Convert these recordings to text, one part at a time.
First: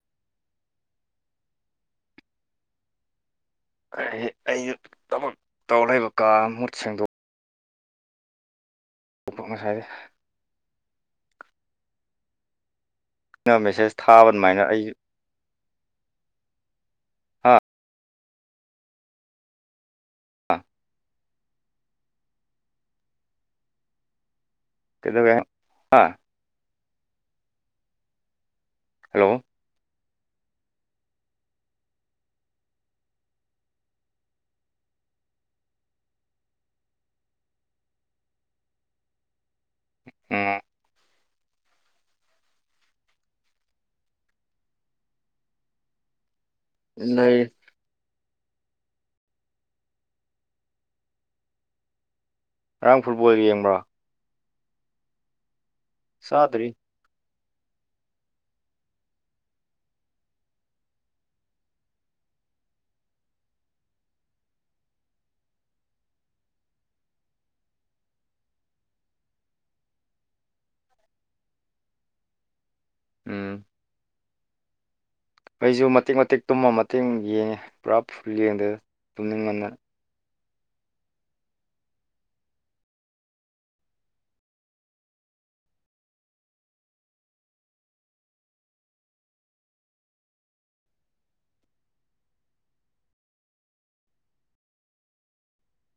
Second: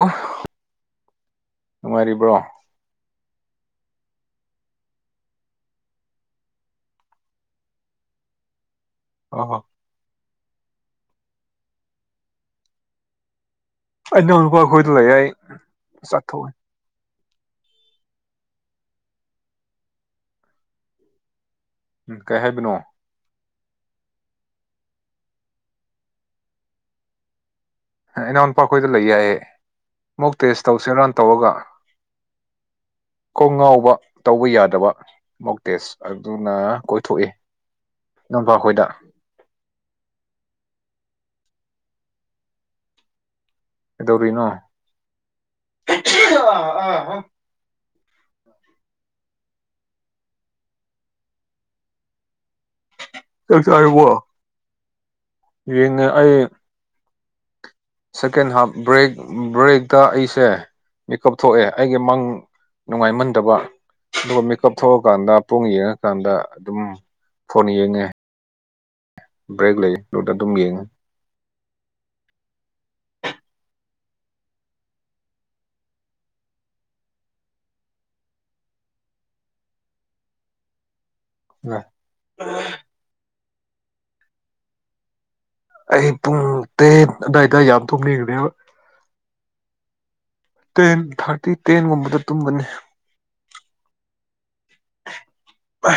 ꯑ ꯑꯗꯨ ꯃꯥꯔꯤꯕ꯭ꯔꯣ ꯑꯩ ꯑꯩꯁꯨ ꯊꯕꯛ ꯇꯧꯔ ꯂꯩꯕ ꯀꯥ ꯃꯍꯨꯠ ꯁꯦꯡꯗꯣꯛꯎ ꯄꯣꯛꯄꯣꯛꯅꯁꯥꯏꯔꯦ ꯃꯦꯁꯦꯖ ꯑ ꯊꯥꯕ ꯅꯅꯨꯄꯥ ꯑꯗꯨꯃꯥꯏꯅ ꯑꯩꯈꯣꯏꯗꯨ ꯂꯩ ꯑꯩ ꯆꯠꯊꯣꯛꯏ ꯍꯥ ꯑꯥ ꯎ ꯀꯍꯦꯕꯅꯣ ꯀꯗꯒ ꯑꯥ ꯏꯅꯥꯎ ꯅꯨꯨꯄꯥꯈꯣꯏꯗ ꯂꯩ ꯍꯜꯂꯣ ꯌꯥꯏꯌꯦꯦ ꯃꯨꯛ ꯇꯦꯁ ꯇꯧꯁꯤꯔꯥꯟ ꯇꯧꯔꯒ [inaudible] ꯀꯣꯡ ꯉꯥꯎꯕ ꯇꯧꯕ ꯌꯥꯗꯕ ꯃꯣꯛꯇꯦꯁ ꯑꯗꯨꯅ ꯀꯣꯏꯊꯣꯛꯏ ꯅꯣꯡꯄꯥ ꯑꯩꯈꯣꯏꯗ ꯑ ꯀꯩꯗꯧꯔꯤꯅꯣ ꯑ ꯑ ꯑꯣ ꯂꯩ ꯉꯔꯥꯡ ꯐꯨꯠꯕꯣꯜ ꯆꯥꯛ ꯌꯦꯡꯕ꯭ꯔꯥ ꯌꯦꯡꯉ ꯑꯩ ꯆꯥꯗ꯭ꯔꯤ ꯁꯦꯀꯦꯟ ꯍꯥꯞ ꯕ꯭ꯔꯦꯛ ꯕ꯭ꯔꯦꯛꯇ ꯑꯩꯁꯦ ꯃꯤꯦꯀꯞ ꯊꯣꯛꯑꯦ ꯑꯩꯒꯤ ꯃꯪ ꯅꯨꯡꯉꯥꯏꯃꯟꯗꯕ ꯑꯗꯨꯒ ꯃꯤꯀꯞ ꯊꯣꯛꯑꯀꯥꯟꯗ ꯄꯨꯡ ꯌꯦꯡꯉꯀꯥꯟꯗ ꯑꯗꯨꯝ ꯐꯣꯟ ꯌꯦꯡꯉꯦ ꯕ꯭ꯔꯦꯛ ꯂꯩ ꯂꯣꯇ ꯑꯗꯨꯝ ꯌꯦꯡꯉꯦ ꯎꯝ ꯑꯩꯁꯨ ꯃꯇꯤꯦꯛ ꯃꯇꯦꯛ ꯇꯨꯝꯃ ꯃꯇꯦꯡ ꯌꯦꯡꯉꯦ ꯄꯨꯔꯥ ꯐꯨꯜ ꯌꯦꯡꯗꯅ ꯇꯨꯝꯅꯤꯡ ꯉꯟꯅ ꯑ ꯑꯩ ꯄꯨꯡ ꯇꯦꯠ ꯑꯗꯨꯋꯥꯏꯗ ꯌꯥꯝ ꯊꯨꯝꯅꯤꯡꯈꯦꯕ ꯇꯦꯟ ꯊꯥꯔꯇꯤ ꯇꯦꯟꯒꯨꯝꯕꯗ ꯇꯨꯝꯕꯅꯤ ꯑ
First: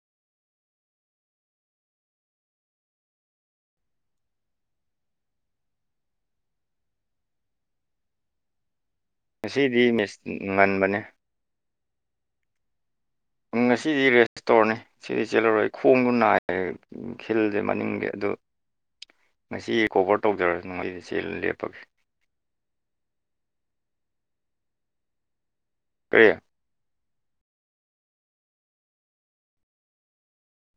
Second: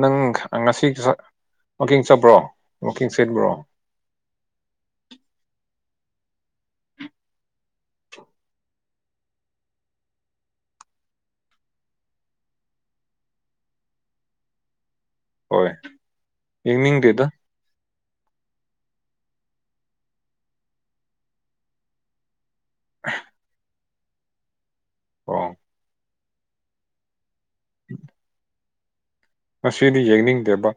ꯅꯪ ꯉꯁꯤ ꯋꯥꯀꯤꯡ ꯆꯕ꯭ꯔꯣ ꯋꯥꯀꯤꯡ ꯆꯦꯟꯕ꯭ꯔꯣ [inaudible] ꯉꯁꯤꯗꯤ ꯃꯤꯁ ꯉꯟꯕꯅꯦ ꯉꯁꯤꯗꯤ ꯔꯦꯁꯇꯣꯔꯣꯟꯅꯤ ꯁꯤꯗꯤ ꯆꯦꯜꯂꯔ ꯍꯣꯏ ꯑꯩ ꯈꯣꯡꯒ ꯅꯥꯏꯔꯦ ꯌꯦꯡꯅꯤꯡꯗꯦꯗ ꯈꯤꯜꯁꯦ ꯃꯅꯤꯡꯗꯦ ꯑꯗꯨ ꯉꯁꯤ ꯀꯣꯚꯔ ꯇꯧꯖꯔꯁꯨꯅꯨ ꯑꯩꯗ ꯆꯦꯜ ꯂꯦꯞꯄꯒꯦ ꯑꯍ ꯑ ꯇꯦ [unintelligible] ꯃꯁꯤꯗꯤ ꯌꯦꯡꯅꯤꯡꯗꯦꯕ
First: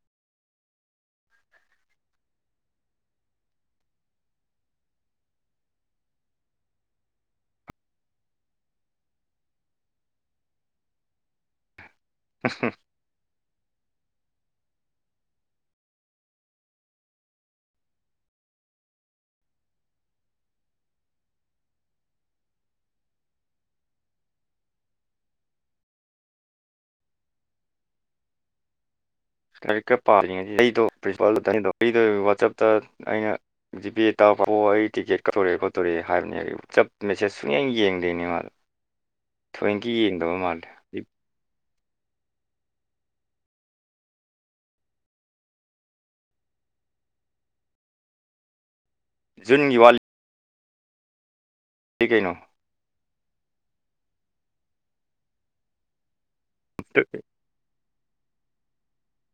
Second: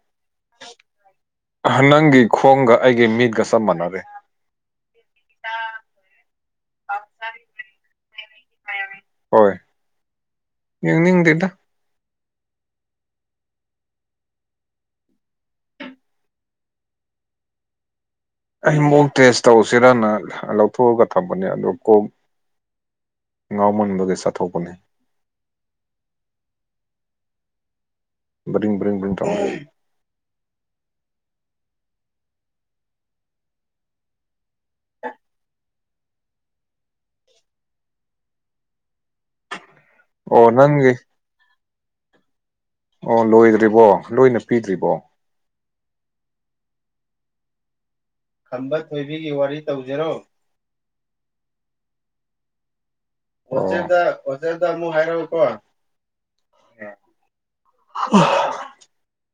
ꯅꯪꯒꯤ ꯈꯣꯡꯒ ꯑꯩꯒ ꯃꯤꯠꯒ ꯆꯞ ꯃꯥꯟꯅꯔꯦ [inaudible] ꯑꯁ ꯍꯣꯏ ꯌꯦꯡꯅꯤꯡꯗꯗ ꯍ ꯍ ꯑꯩ ꯑꯃꯨꯛ ꯇꯦꯁ ꯇꯧꯁꯤꯔꯅ ꯂꯧꯊꯣꯛꯑꯒ ꯊꯝꯕꯅꯦ ꯑꯗꯣ ꯀꯣꯝ ꯉꯥꯎ ꯃꯕꯒꯒꯤ ꯆꯠꯊꯣꯛꯕꯅꯦ [inaudible] [unintelligible] [unintelligible] ꯇ ꯑꯩꯗꯣ ꯋꯥꯆꯞꯇ ꯑꯩꯅ ꯖꯤꯄꯦ ꯇꯥꯔꯛꯄ ꯑꯣ ꯑꯩ ꯇꯤꯛꯀꯦꯠ ꯀꯥꯊꯣꯔꯛꯑꯦꯣ ꯇꯣꯔꯦ ꯍꯥꯏꯕꯅꯦ ꯑꯩ ꯋꯥꯆꯞ ꯃꯦꯁꯦꯁ ꯁꯨꯡꯌꯦꯡ ꯌꯦꯡꯗꯦꯅꯦꯉꯥꯗ ꯇ꯭ꯣꯏꯦꯟꯀꯤꯤ ꯌꯦꯡꯗꯕ ꯑꯣ ꯃꯥꯜꯂꯦ ꯅꯪꯒꯤ ꯑꯣ ꯂꯣꯏꯗ꯭ꯔꯤꯕꯣ ꯂꯣꯏꯅ ꯄꯤꯗ꯭ꯔꯤꯕꯣ ꯈꯝꯕ ꯊꯣꯏꯕꯤꯒꯤ ꯋꯥꯔꯤ ꯖꯨꯟꯒꯤ ꯇꯧꯖꯔꯣ ꯀ ꯀꯩꯩꯅꯣ ꯑꯣꯆꯦꯗ ꯑꯣꯆꯦꯗ ꯃꯨ ꯍꯩꯔꯥꯎ ꯀ ꯇꯀꯦ ꯑ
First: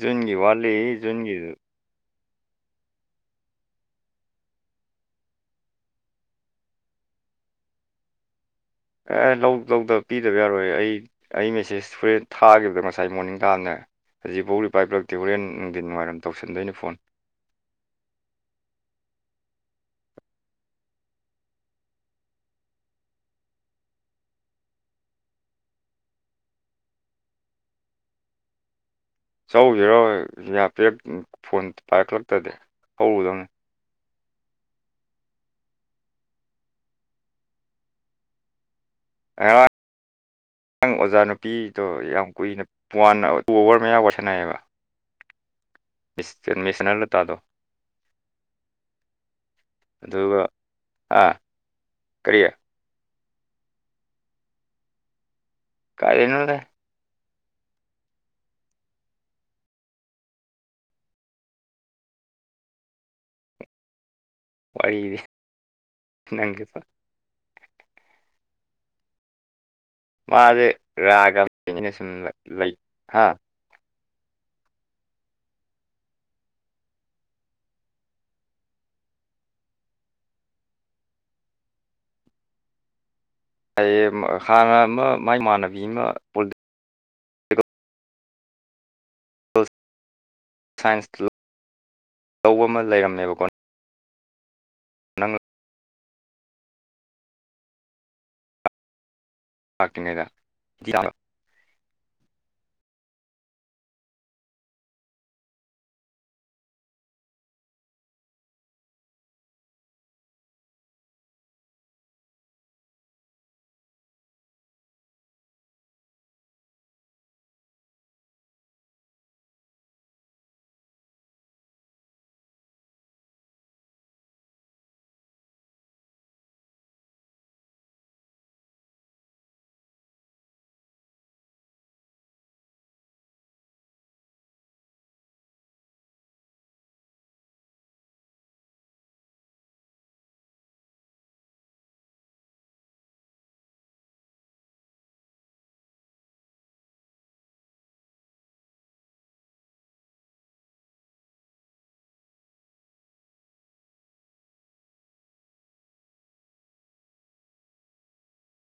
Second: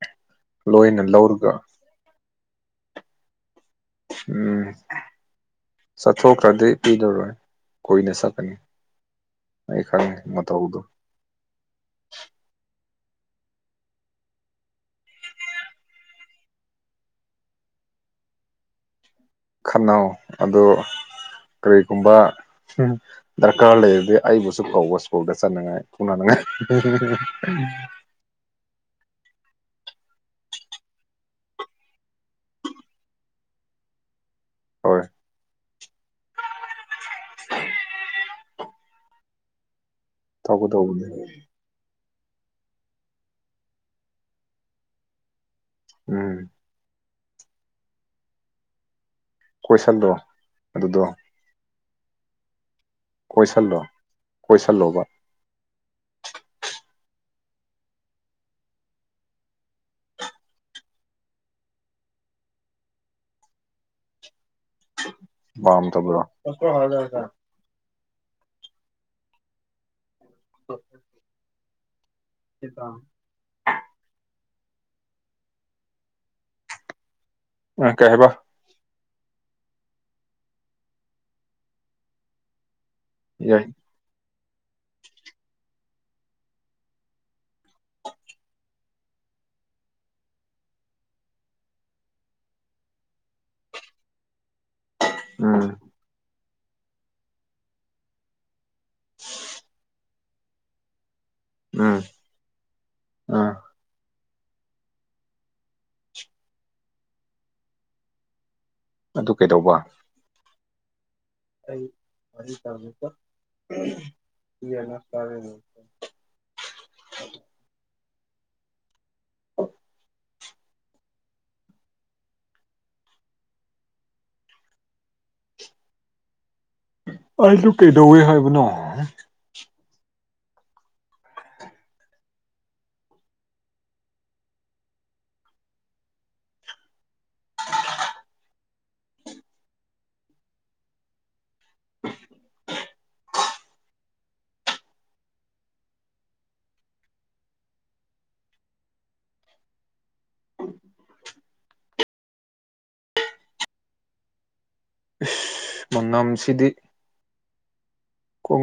ꯌꯨꯟꯒꯤ ꯋꯥꯂꯤ ꯂꯣꯏꯅ ꯌꯨꯟꯒꯤ ꯂꯧꯔꯒ ꯎꯝ ꯆꯠꯊꯣꯛꯈ꯭ꯔꯗꯤ ꯄꯤꯗꯔꯣꯏ ꯀꯨꯏꯅ ꯆꯠꯀꯅꯤ ꯑꯦ ꯂꯧ ꯑꯩ ꯈꯪꯉꯦ ꯄꯤꯗꯕ ꯌꯥꯔꯣꯏ ꯃꯇꯧꯗꯣ ꯑꯩ ꯃꯦꯁꯦꯁ ꯍꯣꯔꯦꯟ ꯊꯥꯈꯤꯕꯗꯅ ꯉꯁꯥꯏ ꯃꯣꯔꯅꯤꯡ ꯇꯥꯅꯦ ꯍꯧꯖꯤꯛꯐꯧꯔꯤ ꯄꯥꯏꯕꯤꯂꯛꯇꯦ ꯍꯣꯔꯦꯟ ꯅꯨꯡꯊꯤꯟ ꯅꯨꯡꯉꯥꯏꯔꯝ ꯇꯧꯁꯟꯗꯣꯏꯅꯤ ꯐꯣꯟ [inaudible] ꯈꯅꯥꯎ ꯑꯗꯣ ꯀꯔꯤꯒꯨꯝꯕ ꯗꯔꯀꯥꯔ ꯂꯩꯔꯗꯤ ꯑꯩꯕꯨꯁꯨ ꯀꯧꯕ ꯁ꯭ꯀꯨꯜꯗ ꯆꯠꯅꯉꯥꯏ ꯎꯅꯅꯤꯡꯉꯥꯏ ꯍ [inaudible] ꯆꯁꯤꯔꯣ ꯌꯥ ꯄꯔꯛ ꯐꯣꯟ ꯄꯥꯏꯔꯛꯂꯛꯇꯗꯤ ꯍꯧꯔꯨꯗꯧꯅꯤ ꯍꯣꯏ ꯉꯔꯥꯡ ꯑꯉꯥꯡ ꯇꯧꯒꯗꯧꯕꯅꯦ ꯑꯣꯖꯥ ꯅꯨꯄꯤꯗꯣ ꯌꯥꯝ ꯀꯨꯏꯅ ꯋꯥꯟ ꯇꯨ ꯑꯋꯥꯔ ꯃꯌꯥ ꯋꯥꯁꯟꯅꯑꯌꯦꯕ ꯎꯝ ꯃꯤꯁ ꯃꯤꯁꯅꯔ ꯂ ꯇꯥꯗꯣ ꯀꯣꯏꯁꯜꯂꯣ ꯑꯗꯨꯗꯣ ꯀꯔꯤꯌꯥ ꯀꯣꯏꯁꯤꯜꯂꯣ ꯀꯣꯏꯁꯤꯜꯂꯣꯕ ꯀꯔꯤꯅꯗꯦ ꯋꯥꯔꯤꯗꯤ ꯋꯥꯝ ꯊ ꯄꯨ꯭ꯔꯥ ꯅꯪꯒꯤꯗꯣ ꯃꯥ ꯑꯗꯨ ꯔꯒꯝ ꯁꯤꯇ ꯎ ꯀꯩꯕ ꯌꯥꯏ ꯍꯥꯟꯅ ꯑꯃ ꯃꯥꯏ ꯏꯃꯥꯟꯅꯕꯤ ꯑꯃ ꯄꯨ ꯁꯥꯏꯟꯁ ꯂꯧꯕ ꯑꯃ ꯂꯩꯔꯝꯃꯦꯕꯀꯣ ꯅꯪ ꯎꯝ ꯔꯥ ꯎꯝ ꯑꯝ ꯑꯗꯨ ꯀꯩꯗꯧꯕ ꯑꯩ ꯃ ꯇꯃꯠꯇ ꯏꯅ ꯐꯥꯔꯦ ꯍꯦ ꯑꯣ ꯑꯩꯨ ꯀꯩꯗꯧꯋꯦ ꯍꯥꯏꯕꯅꯣ [unintelligible] ꯏꯁꯁ ꯃꯅꯝꯁꯤꯗꯤ ꯀꯣ